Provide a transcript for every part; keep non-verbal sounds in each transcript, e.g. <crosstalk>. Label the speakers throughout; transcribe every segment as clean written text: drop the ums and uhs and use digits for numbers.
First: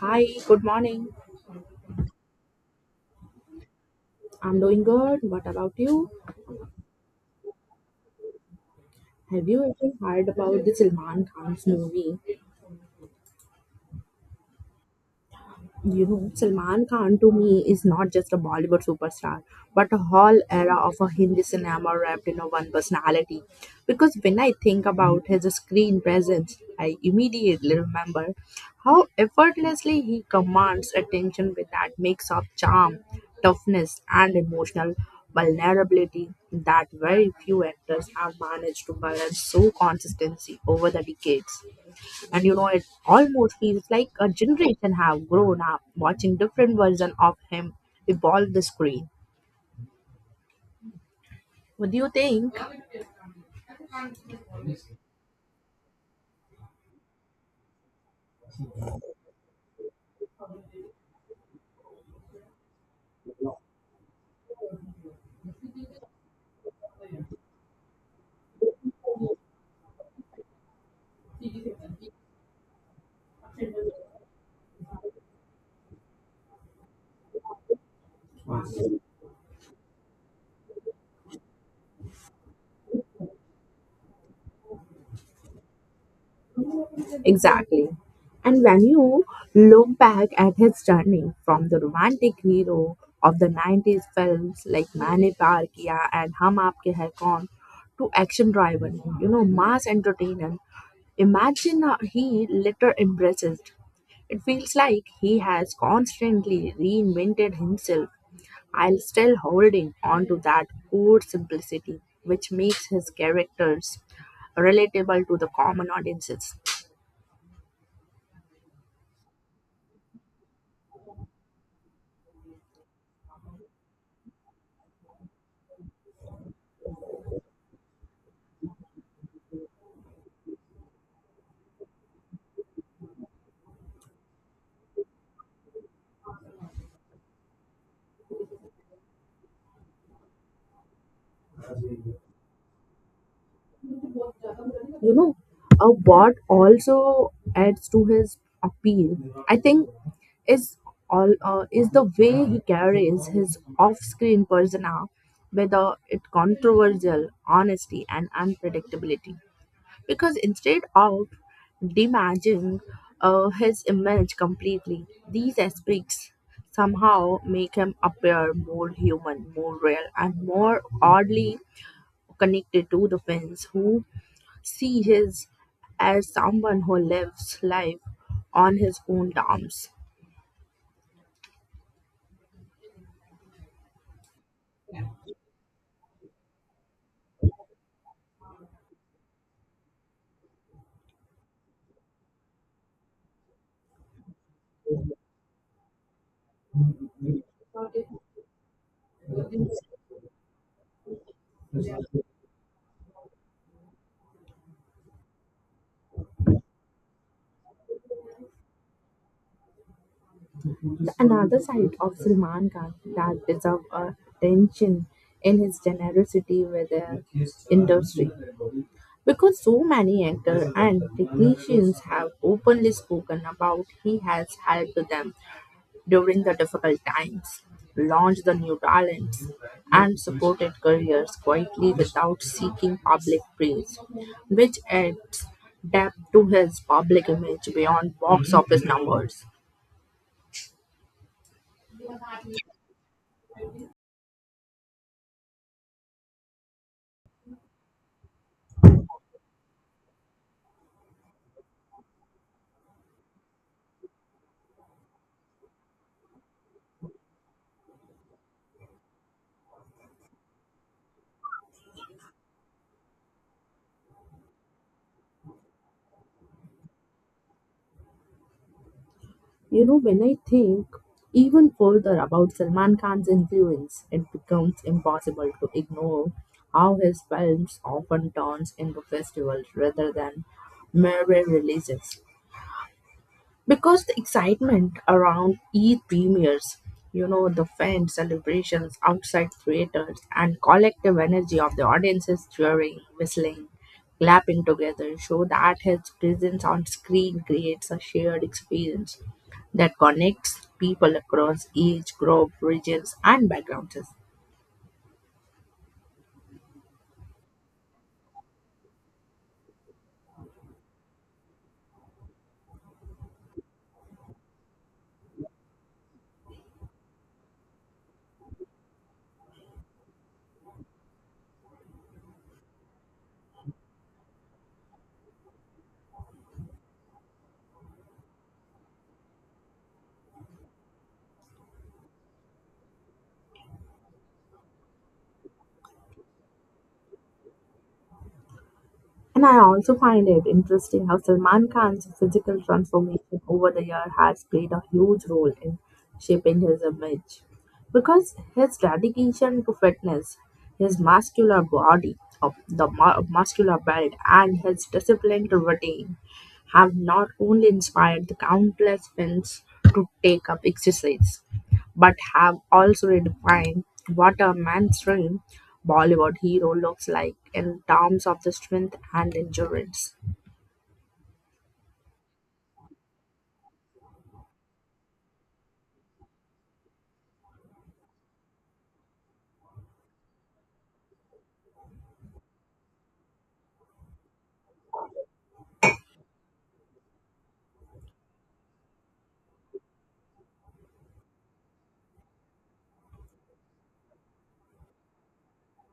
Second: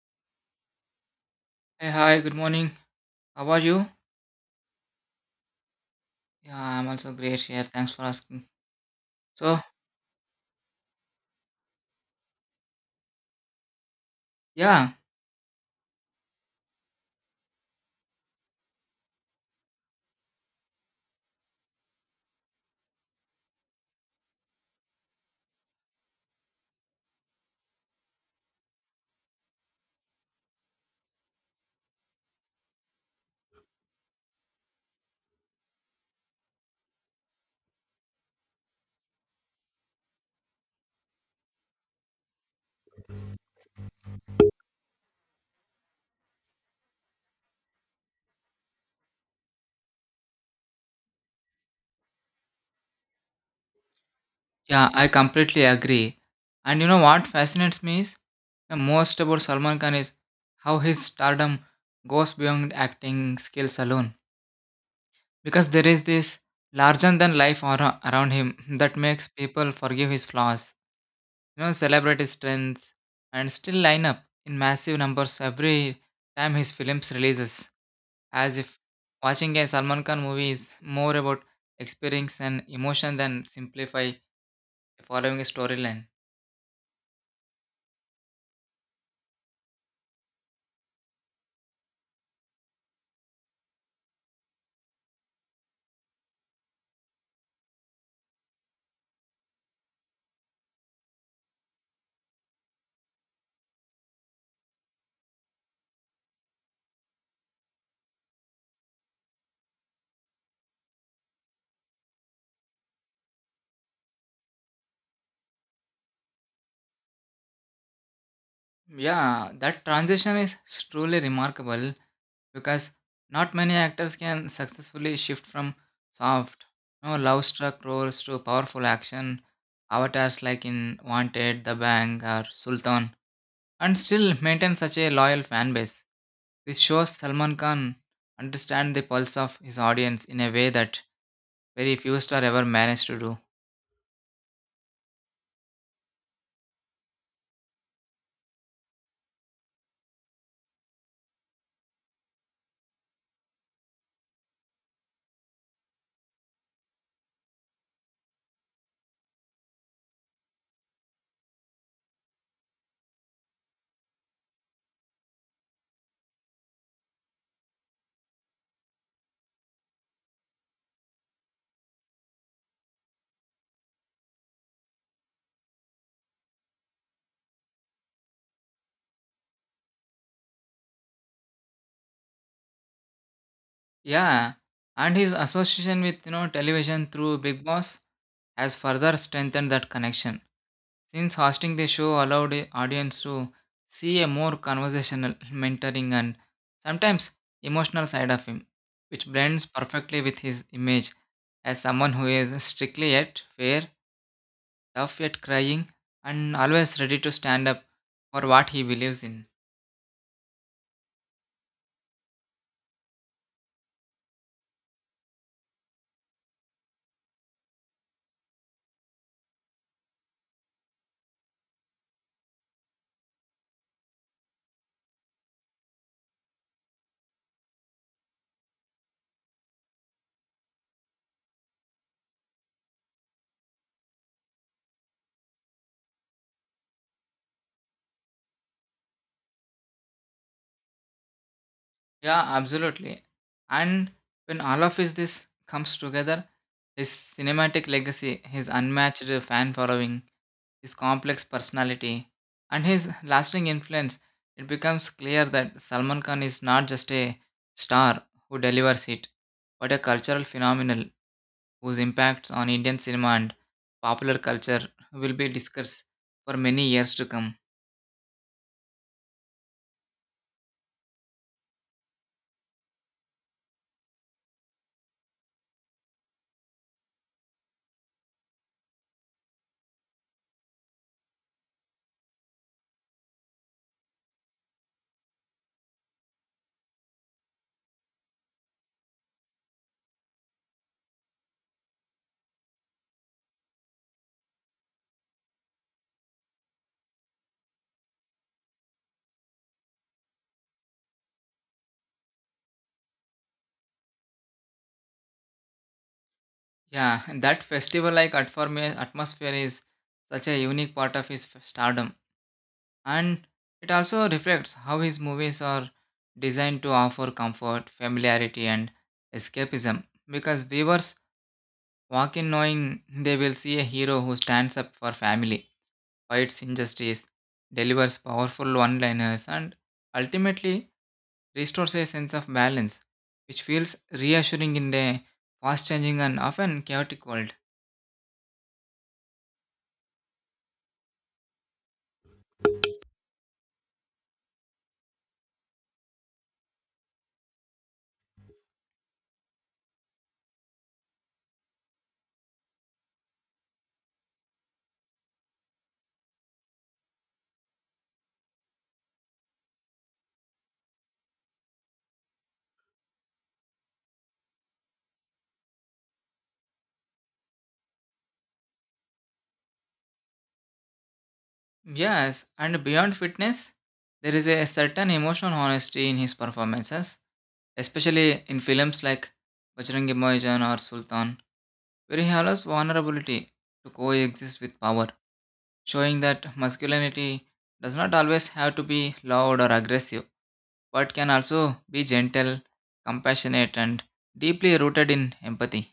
Speaker 1: Hi, good morning.
Speaker 2: Hey, hi, good morning. How are you?
Speaker 1: I'm doing good. What about you?
Speaker 2: Yeah, I'm also great here. Thanks for asking.
Speaker 1: Have
Speaker 2: So,
Speaker 1: you ever heard about the Salman Khan's movie?
Speaker 2: yeah,
Speaker 1: Salman Khan to me is not just a Bollywood superstar, but a whole era of a Hindi cinema wrapped in a one personality. Because when I think about his screen presence, I immediately remember how effortlessly he commands attention with that mix of charm, toughness, and emotional vulnerability that very few actors have managed to balance so consistently over the decades, and it almost feels like a generation have grown up watching different version of him evolve the screen. What do you think?
Speaker 2: yeah, I completely agree. And you know what fascinates me is the most about Salman Khan is how his stardom goes beyond acting skills alone. Because there is this larger than life aura around him <laughs> that makes people forgive his flaws, you know, celebrate his strengths, and still line up in massive numbers every time his films releases. As if watching a Salman Khan movie is more about experience and emotion than simplify following a storyline.
Speaker 1: Exactly. And when you look back at his journey from the romantic hero of the 90s films like Maine Pyar Kiya and Hum Aapke Hai Kaun to action driven, mass entertainment, imagine how he later embraces. It feels like he has constantly reinvented himself I while still holding on to that core simplicity which makes his characters relatable to the common audiences.
Speaker 2: Yeah, that transition is truly remarkable because not many actors can successfully shift from soft, no love struck roles to powerful action avatars like in Wanted, The Bang, or Sultan, and still maintain such a loyal fan base. This shows Salman Khan understand the pulse of his audience in a way that very few star ever managed to do.
Speaker 1: You know, what also adds to his appeal, I think, is all is the way he carries his off-screen persona, whether it controversial, honesty, and unpredictability. Because instead of demaging his image completely, these aspects somehow make him appear more human, more real, and more oddly connected to the fans who see his as someone who lives life on his own terms.
Speaker 2: Yeah, and his association with, you know, television through Big Boss has further strengthened that connection. Since hosting the show allowed a audience to see a more conversational, <laughs> mentoring, and sometimes emotional side of him, which blends perfectly with his image as someone who is strictly yet fair, tough yet crying, and always ready to stand up for what he believes in.
Speaker 1: The another side of Salman Khan that deserves attention in his generosity with the industry. Because so many actors and technicians have openly spoken about he has helped them during the difficult times, launched the new talents, and supported careers quietly without seeking public praise, which adds depth to his public image beyond box office numbers.
Speaker 2: Yeah, absolutely. And when all of his this comes together, his cinematic legacy, his unmatched fan following, his complex personality, and his lasting influence, it becomes clear that Salman Khan is not just a star who delivers it, but a cultural phenomenon whose impacts on Indian cinema and popular culture will be discussed for many years to come.
Speaker 1: When I think even further about Salman Khan's influence, it becomes impossible to ignore how his films often turns into festivals rather than mere releases because the excitement around E premieres, the fan celebrations outside theaters and collective energy of the audiences cheering, whistling, clapping together show that his presence on screen creates a shared experience that connects people across age, group, regions, and backgrounds.
Speaker 2: Yeah, and that festival like atmosphere is such a unique part of his stardom. And it also reflects how his movies are designed to offer comfort, familiarity, and escapism. Because viewers walk in knowing they will see a hero who stands up for family, fights injustice, delivers powerful one liners, and ultimately restores a sense of balance, which feels reassuring in a fast changing and often chaotic world.
Speaker 1: And I also find it interesting how Salman Khan's physical transformation over the year has played a huge role in shaping his image. Because his dedication to fitness, his muscular body, of the muscular build, and his disciplined routine have not only inspired the countless fans to take up exercise, but have also redefined what a mainstream Bollywood hero looks like in terms of the strength and endurance.
Speaker 2: Yes, and beyond fitness, there is a certain emotional honesty in his performances, especially in films like Bajrangi Bhaijaan or Sultan, where he allows vulnerability to coexist with power, showing that masculinity does not always have to be loud or aggressive, but can also be gentle, compassionate, and deeply rooted in empathy.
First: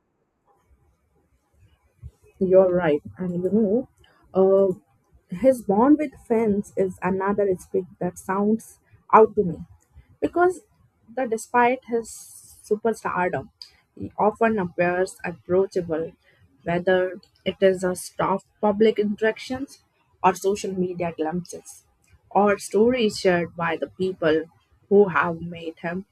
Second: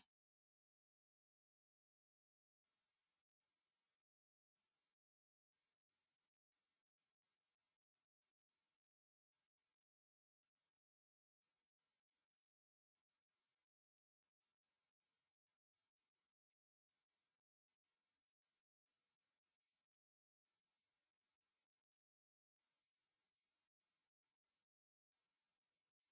Speaker 1: You're right. And his bond with Fence is another aspect that sounds out to me because that despite his superstardom, he often appears approachable, whether it is a staff public interactions or social media glimpses or stories shared by the people who have made him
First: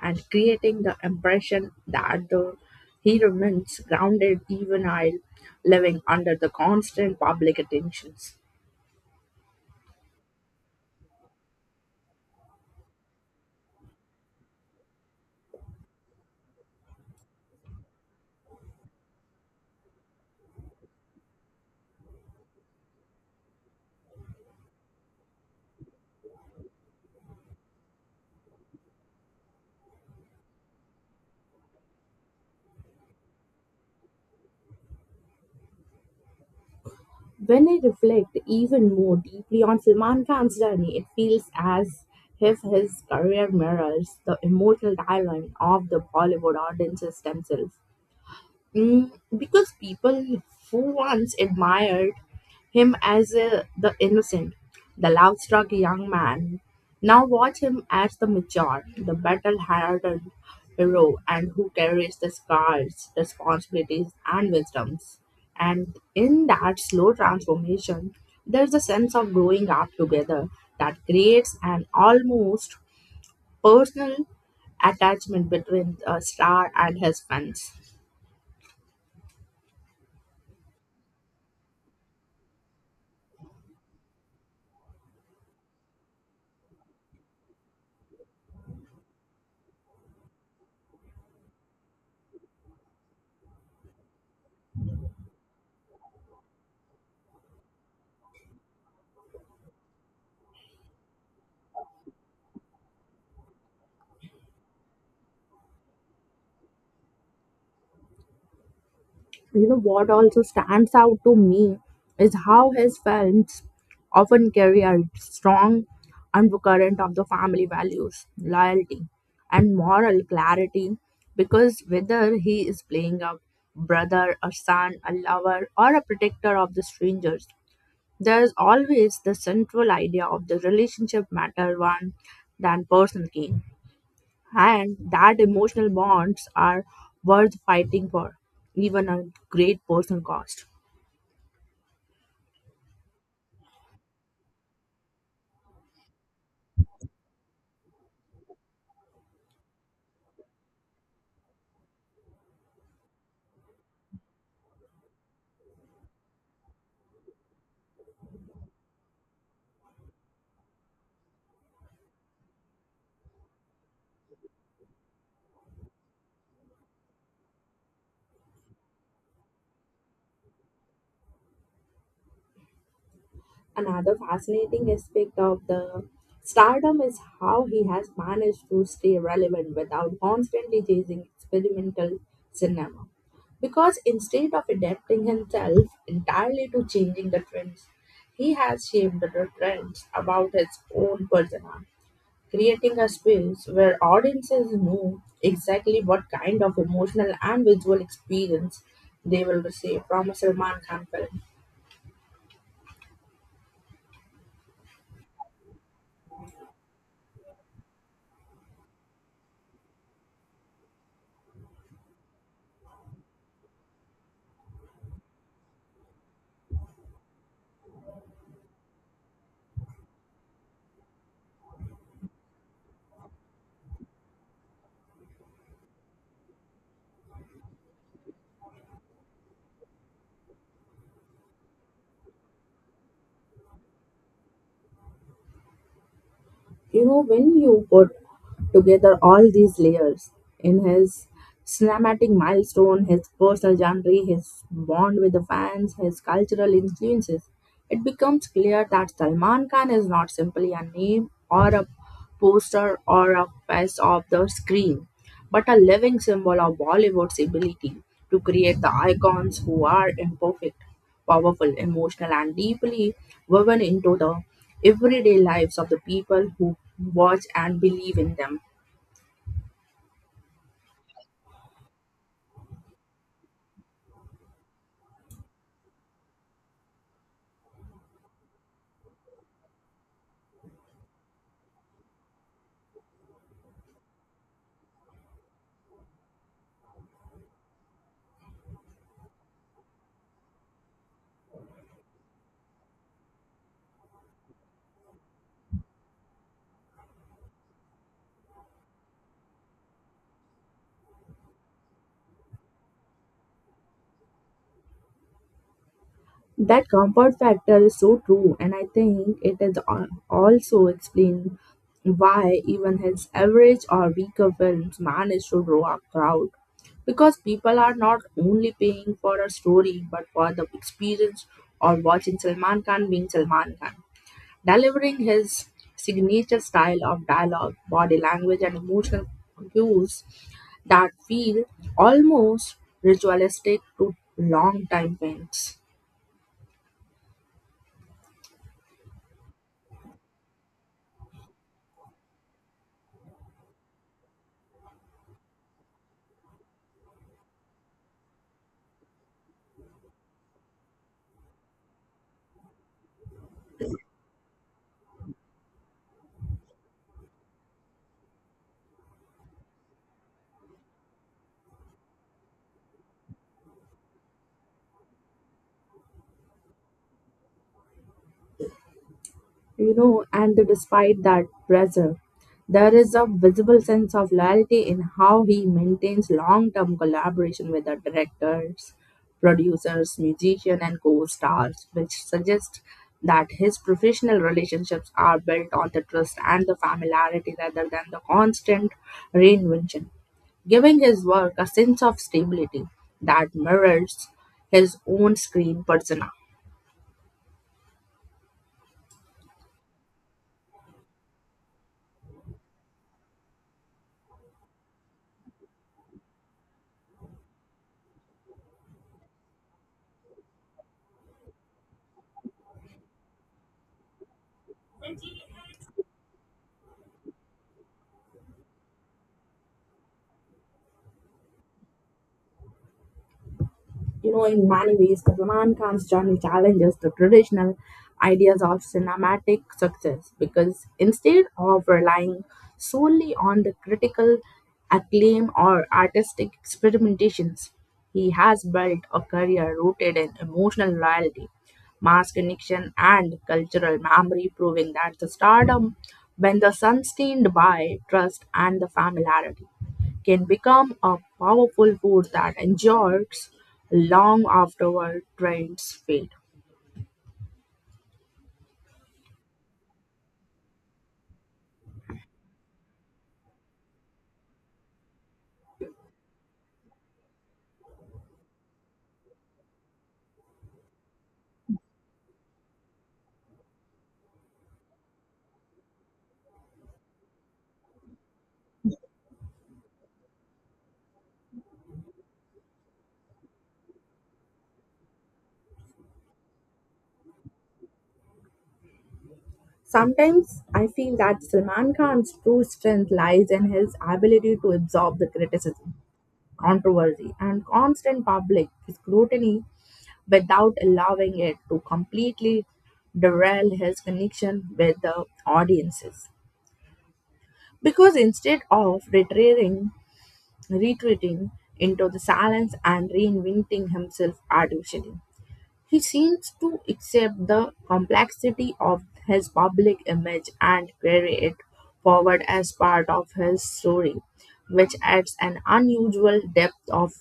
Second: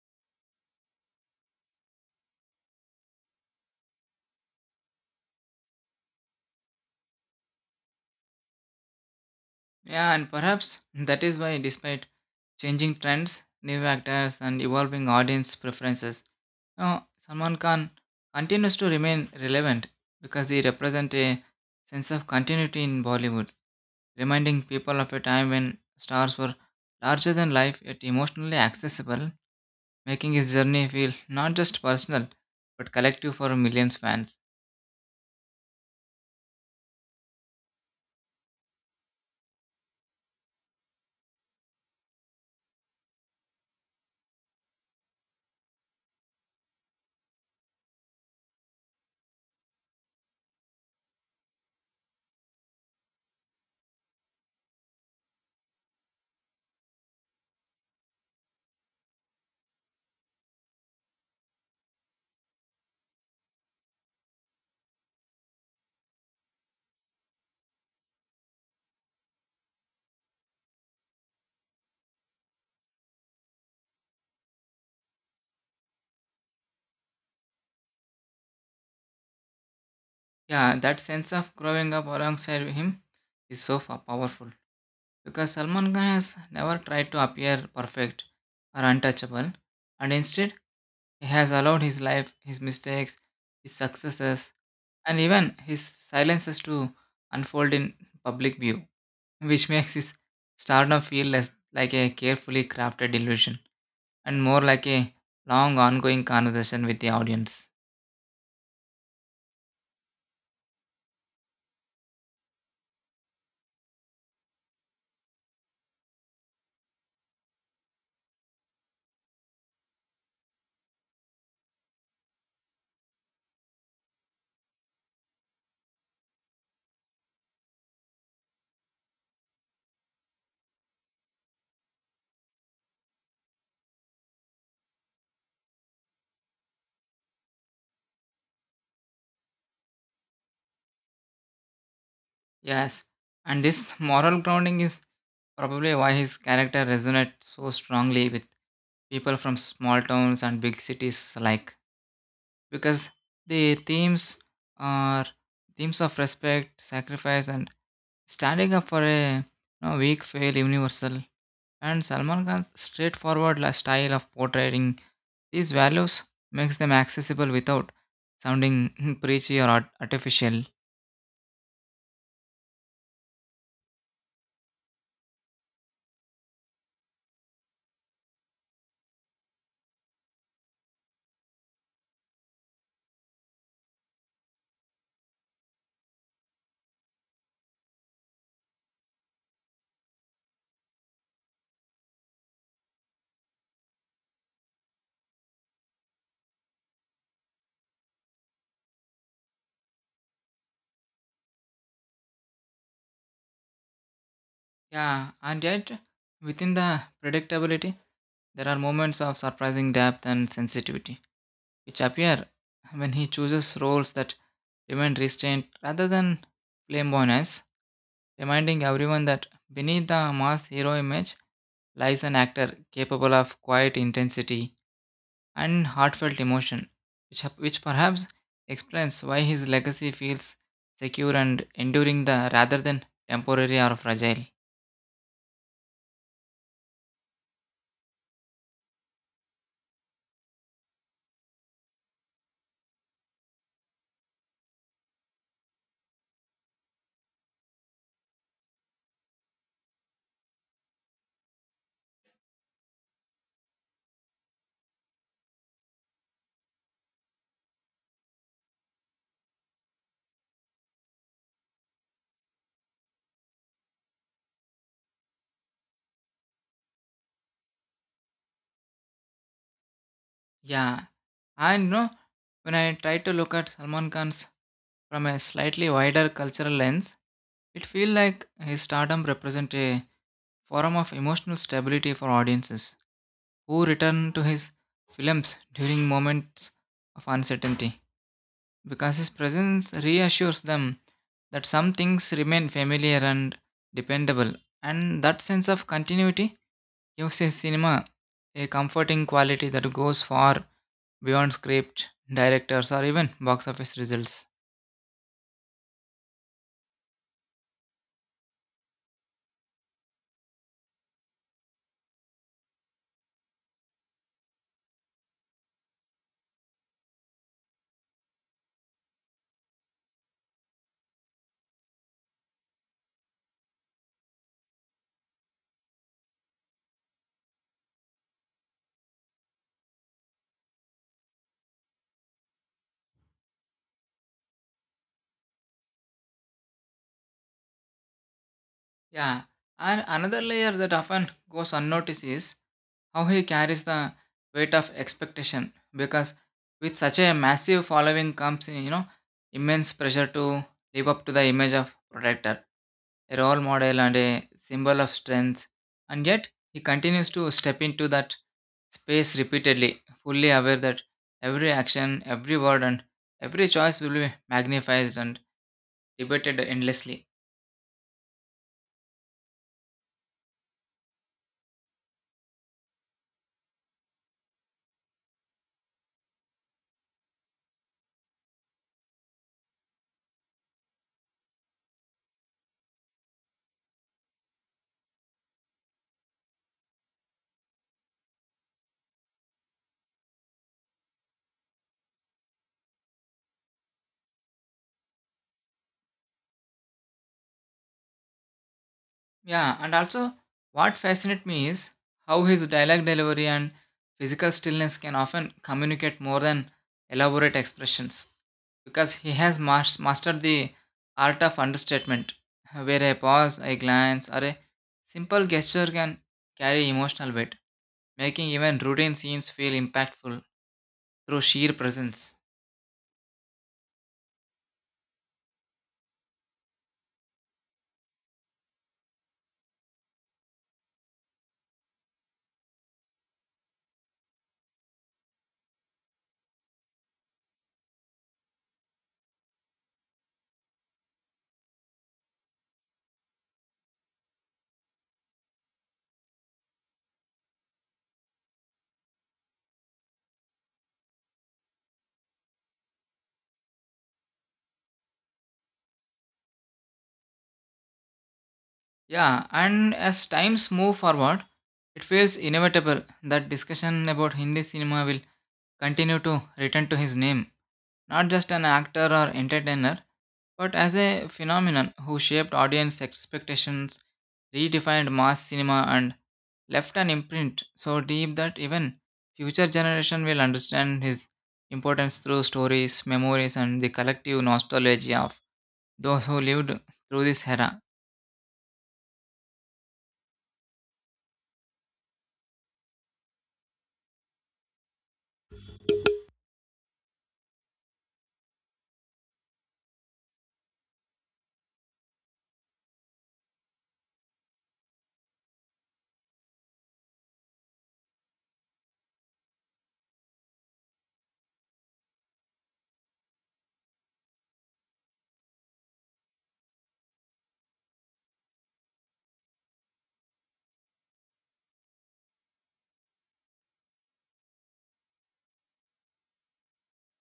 Speaker 1: and creating the impression that he remains grounded even while living under the constant public attentions.
Speaker 2: Yeah, and perhaps that is why, despite changing trends, new actors, and evolving audience preferences, now Salman Khan continues to remain relevant because he represents a sense of continuity in Bollywood, reminding people of a time when stars were larger than life yet emotionally accessible, making his journey feel not just personal but collective for millions fans.
Speaker 1: When I reflect even more deeply on Salman Khan's journey, it feels as if his career mirrors the emotional dialogue of the Bollywood audiences themselves. Mm, because people who once admired him as the innocent, the love-struck young man. Now watch him as the mature, the battle-hardened hero, and who carries the scars, responsibilities, and wisdoms. And in that slow transformation, there's a sense of growing up together that creates an almost personal attachment between Star and his fans.
Speaker 2: Yeah, that sense of growing up alongside him is so powerful. Because Salman Khan has never tried to appear perfect or untouchable, and instead, he has allowed his life, his mistakes, his successes, and even his silences to unfold in public view, which makes his stardom feel less like a carefully crafted illusion and more like a long ongoing conversation with the audience.
Speaker 1: You know what also stands out to me is how his films often carry a strong undercurrent of the family values loyalty and moral clarity, because whether he is playing a brother, a son, a lover, or a protector of the strangers, there is always the central idea of the relationship matter one than personal gain, and that emotional bonds are worth fighting for, even at great personal cost.
Speaker 2: Yes, and this moral grounding is probably why his character resonates so strongly with people from small towns and big cities alike because the themes are themes of respect, sacrifice, and standing up for a, you know, weak, fail, universal. And Salman Khan's straightforward style of portraying these values makes them accessible without sounding <laughs> preachy or artificial.
Speaker 1: Another fascinating aspect of the stardom is how he has managed to stay relevant without constantly chasing experimental cinema. Because instead of adapting himself entirely to changing the trends, he has shaped the trends about his own persona, creating a space where audiences know exactly what kind of emotional and visual experience they will receive from a Salman Khan film.
Speaker 2: Yeah, and yet, within the predictability, there are moments of surprising depth and sensitivity, which appear when he chooses roles that demand restraint rather than flamboyance, reminding everyone that beneath the mass hero image lies an actor capable of quiet intensity and heartfelt emotion, which, which perhaps explains why his legacy feels secure and enduring the rather than temporary or fragile.
Speaker 1: When you put together all these layers in his cinematic milestone, his personal journey, his bond with the fans, his cultural influences, it becomes clear that Salman Khan is not simply a name or a poster or a face of the screen, but a living symbol of Bollywood's ability to create the icons who are imperfect, powerful, emotional, and deeply woven into the everyday lives of the people who watch and believe in them.
Speaker 2: Yeah. And you know, when I try to look at Salman Khan's from a slightly wider cultural lens, it feels like his stardom represents a form of emotional stability for audiences who return to his films during moments of uncertainty because his presence reassures them that some things remain familiar and dependable, and that sense of continuity gives his cinema a comforting quality that goes far beyond script, directors, or even box office results.
Speaker 1: That comfort factor is so true, and I think it is also explained why even his average or weaker films manage to draw a crowd. Because people are not only paying for a story but for the experience of watching Salman Khan being Salman Khan, delivering his signature style of dialogue, body language, and emotional cues that feel almost ritualistic to long time fans.
Speaker 2: Yeah, and another layer that often goes unnoticed is how he carries the weight of expectation because with such a massive following comes, you know, immense pressure to live up to the image of protector a role model and a symbol of strength and yet he continues to step into that space repeatedly fully aware that every action every word and every choice will be magnified and debated endlessly.
Speaker 1: And despite that pressure, there is a visible sense of loyalty in how he maintains long term collaboration with the directors, producers, musicians, and co stars, which suggests that his professional relationships are built on the trust and the familiarity rather than the constant reinvention, giving his work a sense of stability that mirrors his own screen persona.
Speaker 2: Yeah, and also what fascinates me is how his dialogue delivery and physical stillness can often communicate more than elaborate expressions because he has mastered the art of understatement, <laughs> where a pause, a glance, or a simple gesture can carry emotional weight, making even routine scenes feel impactful through sheer presence.
Speaker 1: In many ways, the Salman Khan's journey challenges the traditional ideas of cinematic success because instead of relying solely on the critical acclaim or artistic experimentations, he has built a career rooted in emotional loyalty, mass connection, and cultural memory, proving that the stardom, when the sustained by trust and the familiarity, can become a powerful force that endures long afterward trends fade.
Speaker 2: Yeah, and as times move forward, it feels inevitable that discussion about Hindi cinema will continue to return to his name, not just an actor or entertainer, but as a phenomenon who shaped audience expectations, redefined mass cinema, and left an imprint so deep that even future generation will understand his importance through stories, memories, and the collective nostalgia of those who lived through this era.
Speaker 1: Sometimes I feel that Salman Khan's true strength lies in his ability to absorb the criticism controversy and constant public scrutiny without allowing it to completely derail his connection with the audiences. Because instead of retreating into the silence and reinventing himself artificially, he seems to accept the complexity of his public image and carry it forward as part of his story, which adds an unusual depth of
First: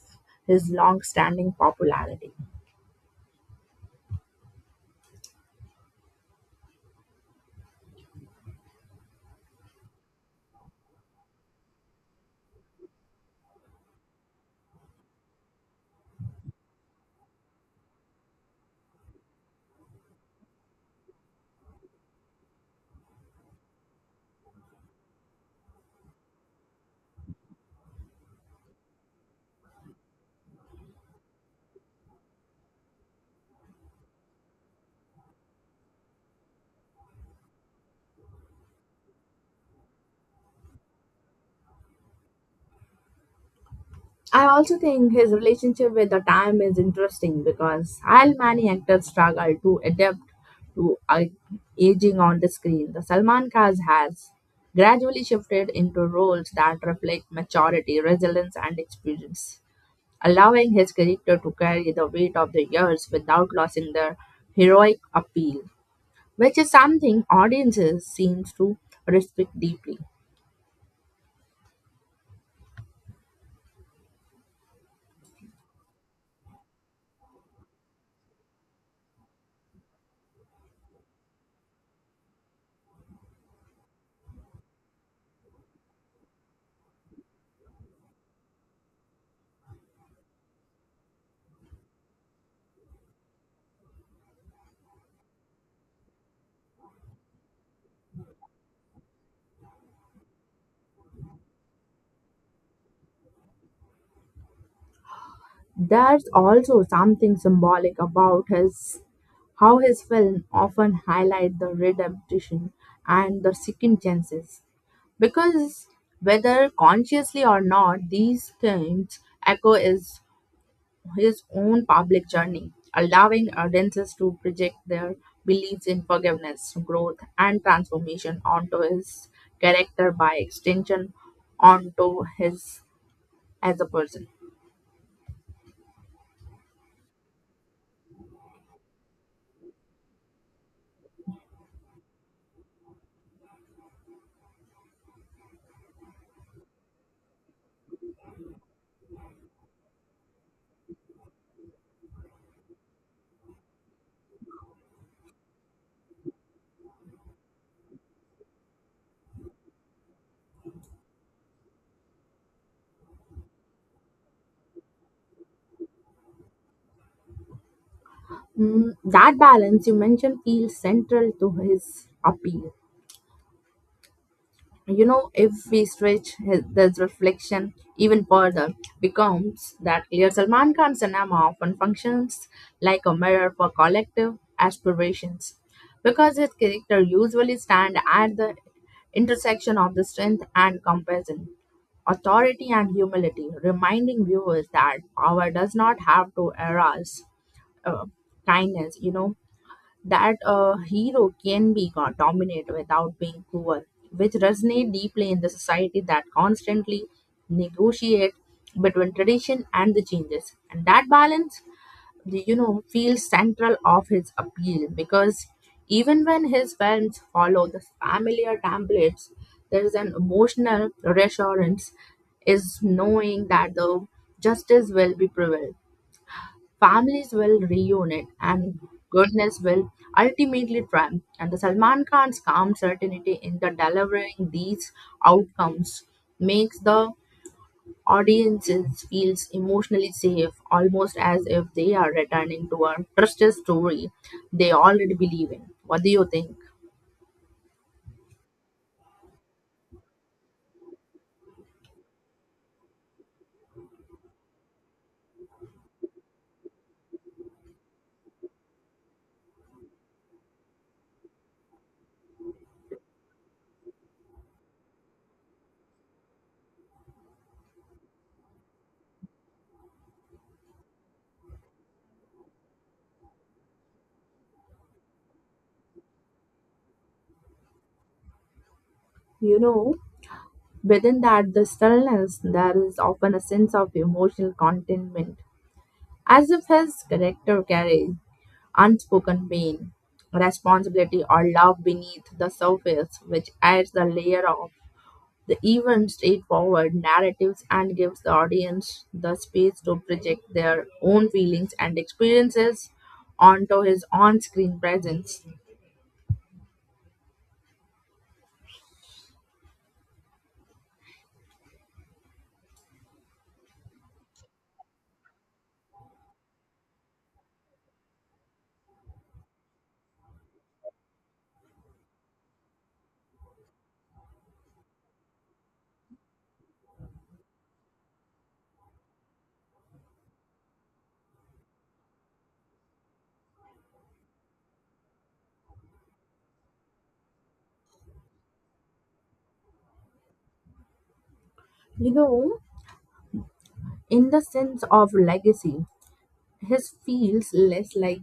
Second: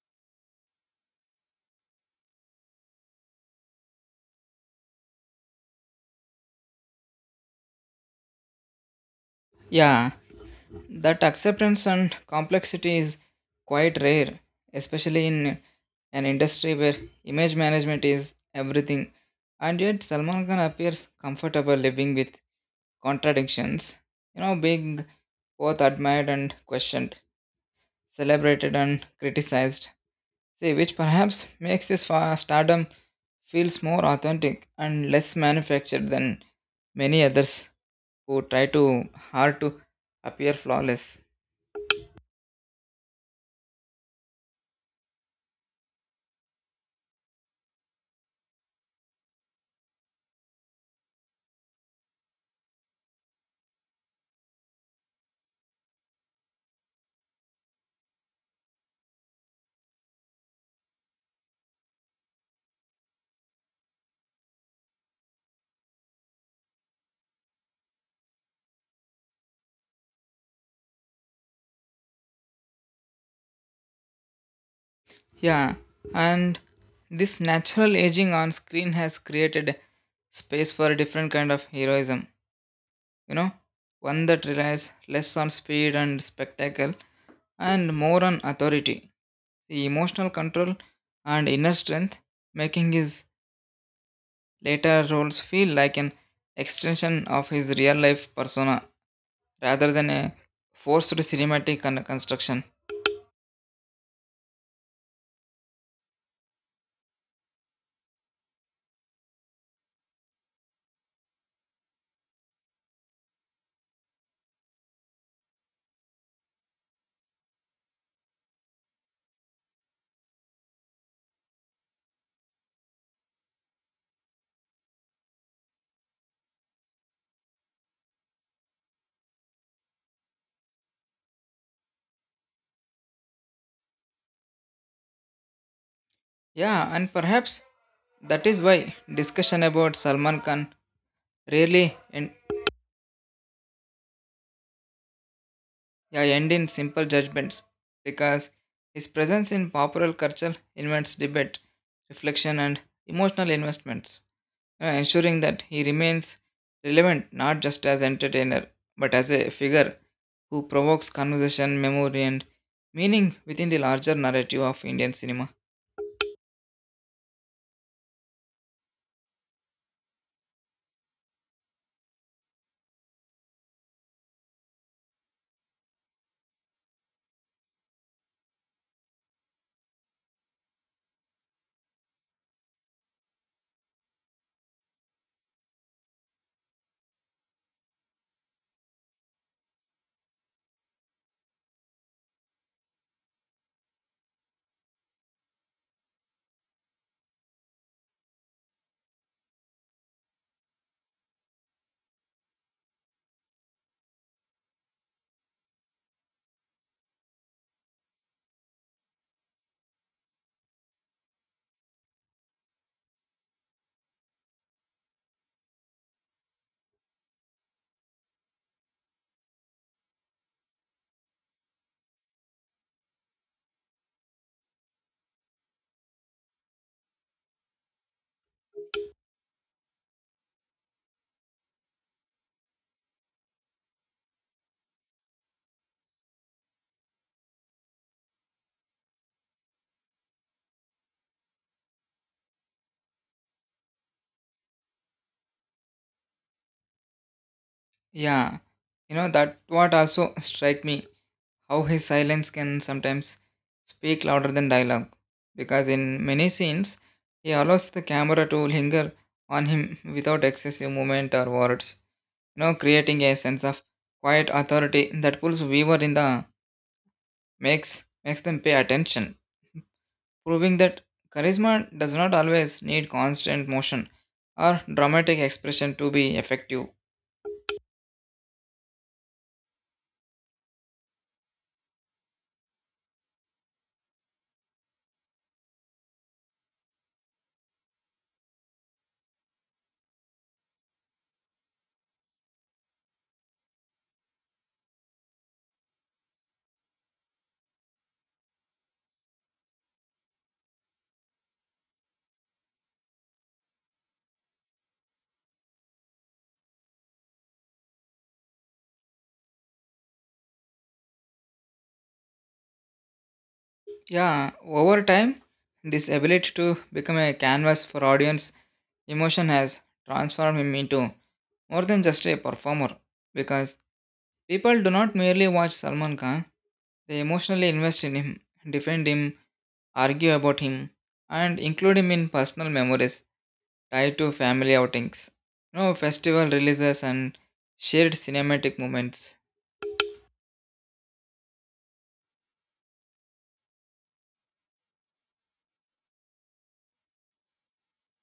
Speaker 1: his long standing popularity.
Speaker 2: Yeah, that acceptance and complexity is quite rare, especially in an industry where image management is everything. And yet, Salman Khan appears comfortable living with contradictions. You know, being both admired and questioned, celebrated and criticized. See, which perhaps makes his stardom feels more authentic and less manufactured than many others who try too hard to appear flawless.
Speaker 1: I also think his relationship with the time is interesting because while many actors struggle to adapt to aging on the screen, the Salman Khaz has gradually shifted into roles that reflect maturity, resilience, and experience, allowing his character to carry the weight of the years without losing their heroic appeal, which is something audiences seem to respect deeply.
Speaker 2: Yeah, and this natural aging on screen has created space for a different kind of heroism, you know, one that relies less on speed and spectacle and more on authority. The emotional control and inner strength making his later roles feel like an extension of his real life persona rather than a forced cinematic construction.
Speaker 1: There's also something symbolic about his how his film often highlight the redemption and the second chances because whether consciously or not these themes echo is his own public journey, allowing audiences to project their beliefs in forgiveness, growth, and transformation onto his character by extension onto his as a person.
Speaker 2: Yeah, and perhaps that is why discussion about Salman Khan rarely end in simple judgments because his presence in popular culture invites debate, reflection, and emotional investments, ensuring that he remains relevant not just as entertainer but as a figure who provokes conversation, memory, and meaning within the larger narrative of Indian cinema.
Speaker 1: Mm, that balance you mentioned feels central to his appeal. You know if we stretch this reflection even further becomes that clear Salman Khan's cinema often functions like a mirror for collective aspirations because his character usually stand at the intersection of the strength and compassion authority and humility, reminding viewers that power does not have to arouse uh, kindness, that a hero can be dominant without being cruel, which resonate deeply in the society that constantly negotiate between tradition and the changes. And that balance, feels central of his appeal because even when his films follow the familiar templates, there is an emotional reassurance is knowing that the justice will be prevailed, families will reunite, and goodness will ultimately triumph. And the Salman Khan's calm certainty in the delivering these outcomes makes the audiences feels emotionally safe, almost as if they are returning to a trusted story they already believe in. What do you think?
Speaker 2: Yeah, you know that what also strike me how his silence can sometimes speak louder than dialogue. Because in many scenes, he allows the camera to linger on him without excessive movement or words, you know, creating a sense of quiet authority that pulls viewer in the makes them pay attention, proving that charisma does not always need constant motion or dramatic expression to be effective.
Speaker 1: You know, within that the stillness there is often a sense of emotional contentment as if his character carried unspoken pain, responsibility, or love beneath the surface, which adds the layer of the even straightforward narratives and gives the audience the space to project their own feelings and experiences onto his on screen presence.
Speaker 2: Yeah, over time, this ability to become a canvas for audience emotion has transformed him into more than just a performer because people do not merely watch Salman Khan, they emotionally invest in him, defend him, argue about him, and include him in personal memories tied to family outings, no festival releases, and shared cinematic moments.
Speaker 1: You know, in the sense of legacy, his feels less like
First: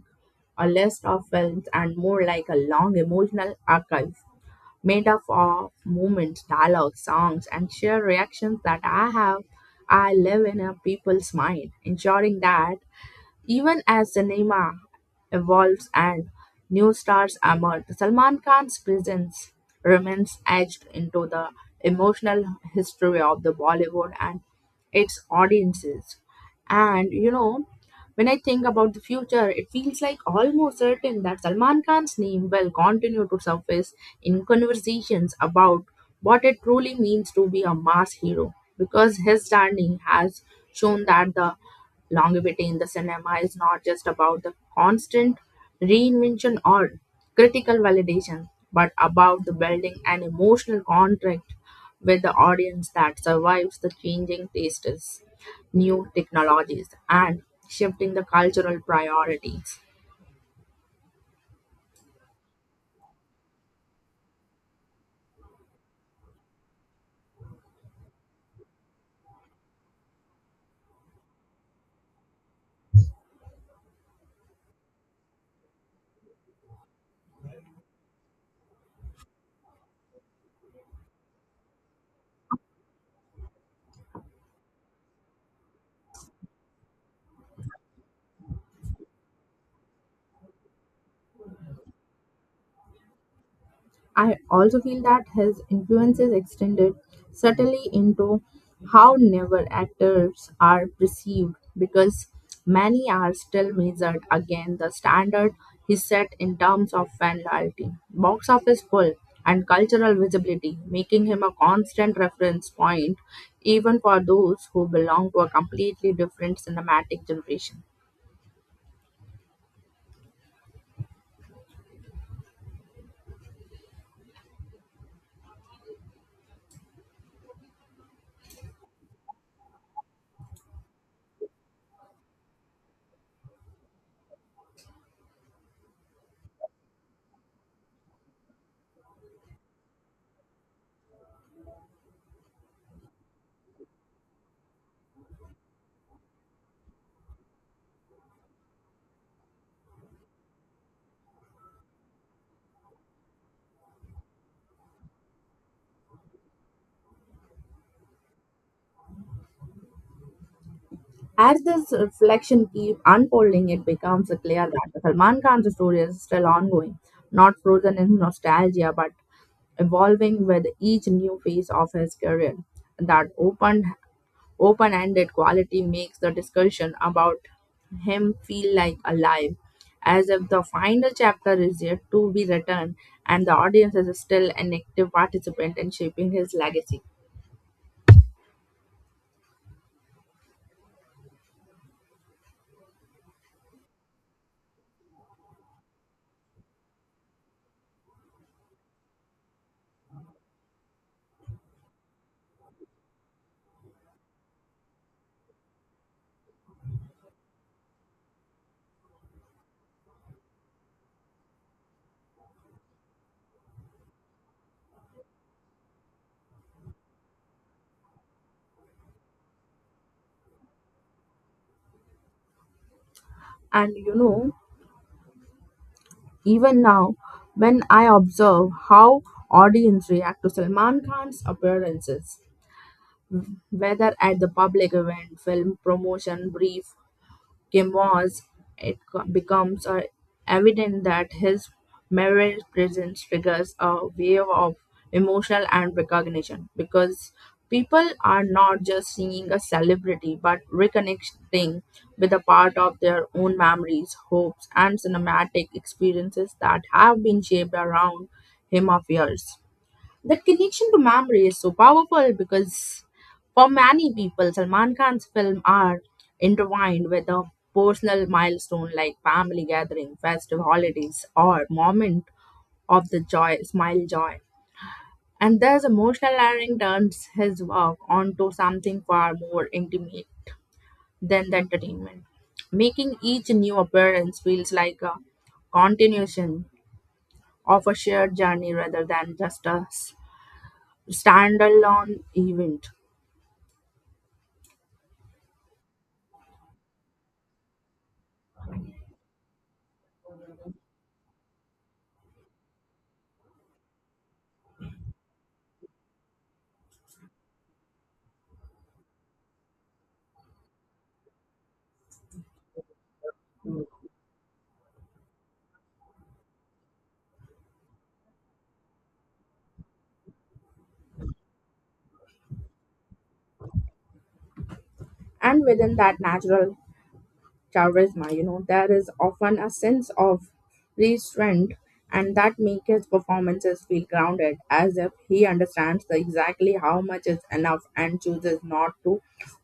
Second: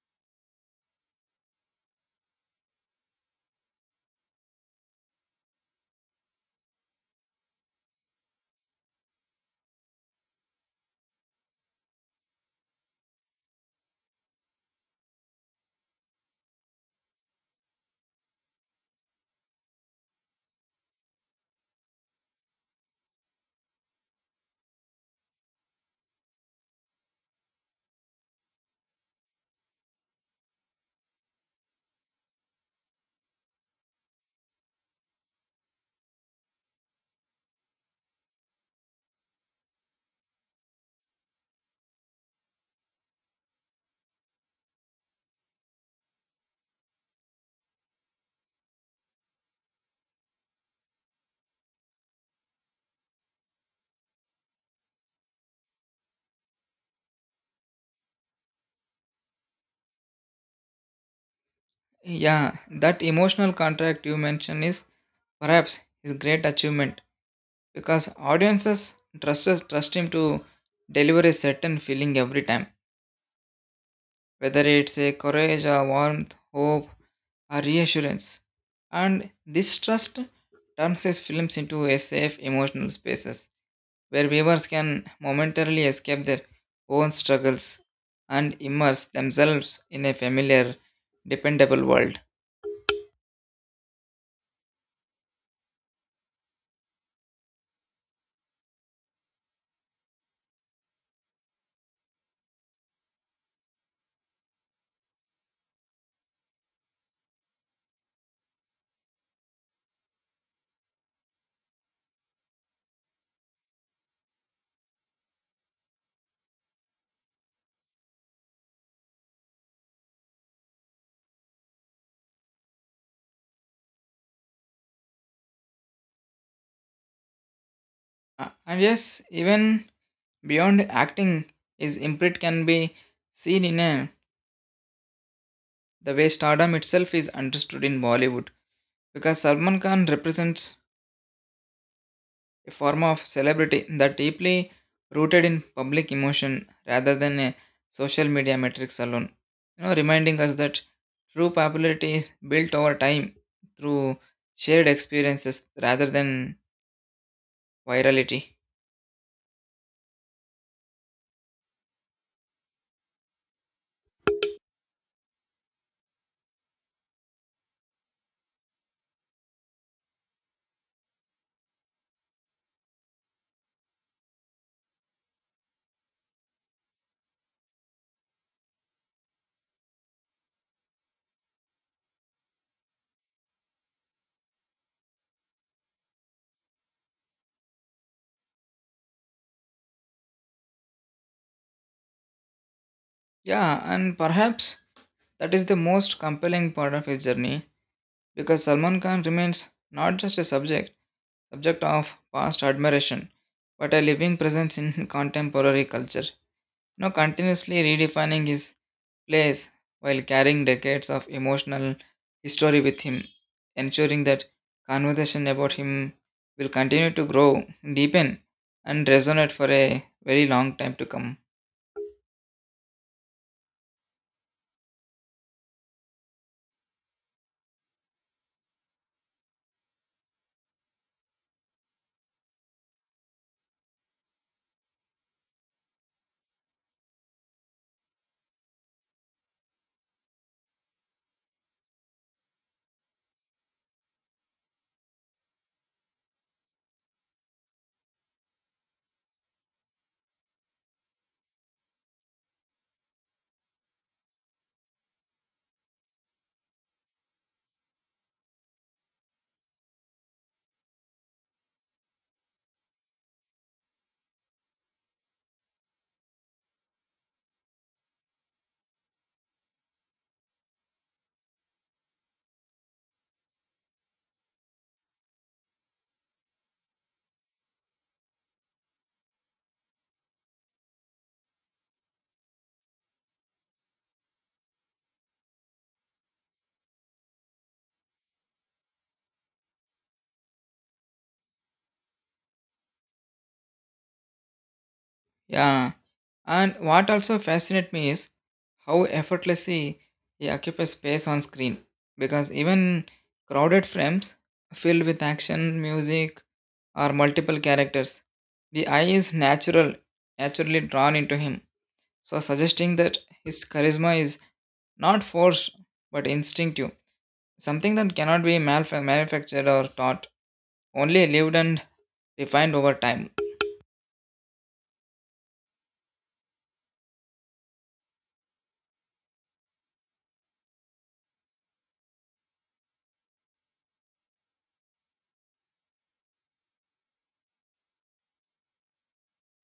Speaker 1: a list of films and more like a long emotional archive made up of movements, dialogues, songs, and sheer reactions that I have. I live in a people's mind, ensuring that even as cinema evolves and new stars emerge, Salman Khan's presence remains etched into the emotional history of the Bollywood and its audiences. And when I think about the future, it feels like almost certain that Salman Khan's name will continue to surface in conversations about what it truly means to be a mass hero, because his standing has shown that the longevity in the cinema is not just about the constant reinvention or critical validation, but about the building an emotional contract with the audience that survives the changing tastes, new technologies, and shifting the cultural priorities.
Speaker 2: Yeah, that emotional contract you mentioned is perhaps his great achievement because audiences trust him to deliver a certain feeling every time whether it's a courage, a warmth, hope, or reassurance. And this trust turns his films into a safe emotional spaces where viewers can momentarily escape their own struggles and immerse themselves in a familiar, dependable world.
Speaker 1: I also feel that his influence is extended subtly into how newer actors are perceived because many are still measured against the standard he set in terms of fan loyalty, box office pull, and cultural visibility, making him a constant reference point even for those who belong to a completely different cinematic generation.
Speaker 2: And yes, even beyond acting, his imprint can be seen in a, the way stardom itself is understood in Bollywood because Salman Khan represents a form of celebrity that deeply rooted in public emotion rather than a social media metrics alone. You know, reminding us that true popularity is built over time through shared experiences rather than virality.
Speaker 1: As this reflection keeps unfolding, it becomes clear that Salman Khan's story is still ongoing, not frozen in nostalgia, but evolving with each new phase of his career. That open-ended quality makes the discussion about him feel like alive, as if the final chapter is yet to be written and the audience is still an active participant in shaping his legacy.
Speaker 2: Yeah, and perhaps that is the most compelling part of his journey because Salman Khan remains not just a subject of past admiration, but a living presence in <laughs> contemporary culture, you know, continuously redefining his place while carrying decades of emotional history with him, ensuring that conversation about him will continue to grow, deepen, and resonate for a very long time to come.
Speaker 1: And Even now, when I observe how audience react to Salman Khan's appearances, whether at the public event, film promotion brief, Gemma's, it becomes evident that his marriage presence triggers a wave of emotional and recognition because people are not just seeing a celebrity but reconnecting with a part of their own memories, hopes, and cinematic experiences that have been shaped around him of years. That connection to memory is so powerful because for many people, Salman Khan's films are intertwined with a personal milestone like family gathering, festive holidays, or moment of the joy, smile joy. And this emotional layering turns his work onto something far more intimate than the entertainment, making each new appearance feels like a continuation of a shared journey rather than just a standalone event.
Speaker 2: Yeah, and what also fascinates me is how effortlessly he occupies space on screen because even crowded frames filled with action, music, or multiple characters, the eye is naturally drawn into him. So, suggesting that his charisma is not forced but instinctive, something that cannot be manufactured or taught, only lived and refined over time.
Speaker 1: And within that natural charisma, there is often a sense of restraint and that makes his performances feel grounded as if he understands the exactly how much is enough and chooses not to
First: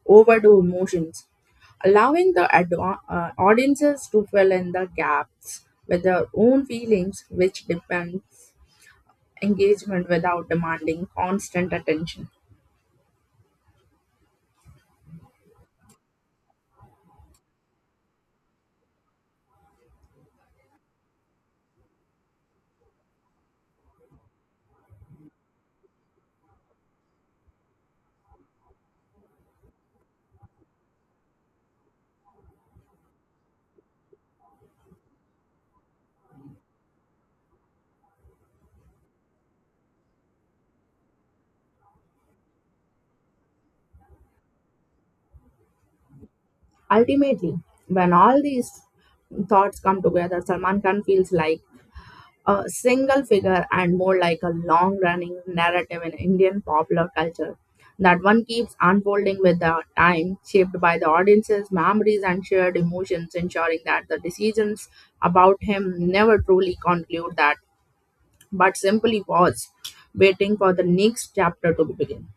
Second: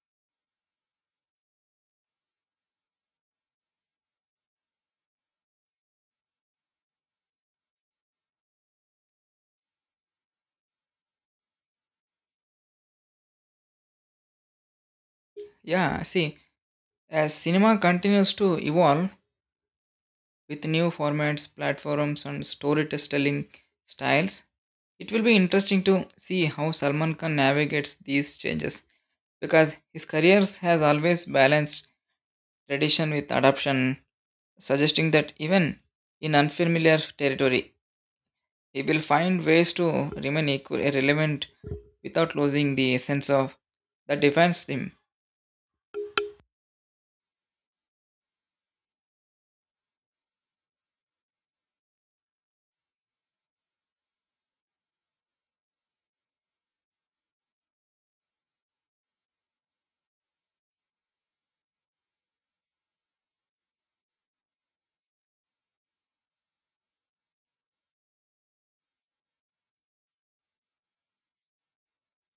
Speaker 1: overdo emotions, allowing the audiences to fill in the gaps with their own feelings, which depends engagement without demanding constant attention.
Speaker 2: Yeah, see, as cinema continues to evolve, with new formats, platforms, and storytelling styles. It will be interesting to see how Salman Khan navigates these changes because his career has always balanced tradition with adaptation, suggesting that even in unfamiliar territory, he will find ways to remain equally relevant without losing the essence of that defines him.
Speaker 1: Ultimately, when all these thoughts come together, Salman Khan feels like a single figure and more like a long running narrative in Indian popular culture. That one keeps unfolding with the time, shaped by the audience's memories and shared emotions, ensuring that the decisions about him never truly conclude that, but simply pause, waiting for the next chapter to begin.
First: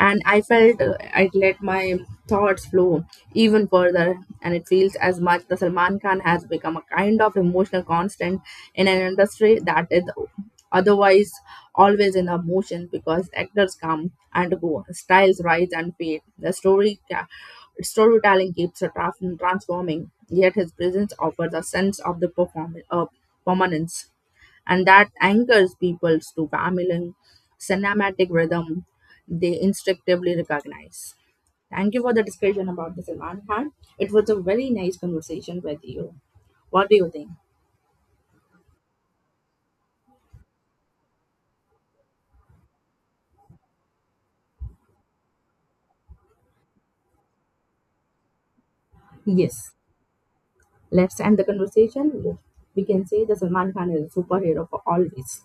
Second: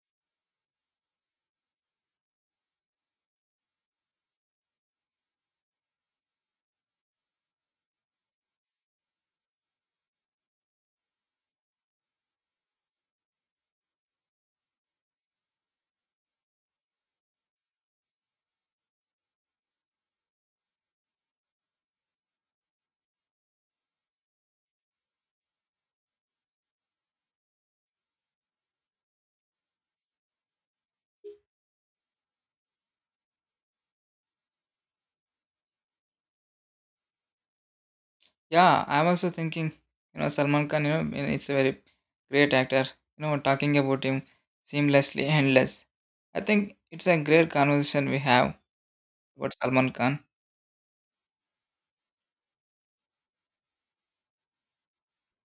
Speaker 1: And I felt I let my thoughts flow even further, and it feels as much the Salman Khan has become a kind of emotional constant in an industry that is otherwise always in a motion because actors come and go, styles rise and fade, the storytelling keeps transforming. Yet his presence offers a sense of the permanence and that anchors people to Gamelan cinematic rhythm they instinctively recognize. Thank you for the discussion about this, Ivan Khan. It was a very nice conversation with you. What do you think?
Speaker 2: Yeah, I'm also thinking, you know, Salman Khan, you know, and it's a very great actor. You know, talking about him seamlessly, endless. I think it's a great conversation we have about
Speaker 1: Yes,
Speaker 2: Salman Khan.
Speaker 1: let's end the conversation. We can say the Salman Khan is a superhero for always.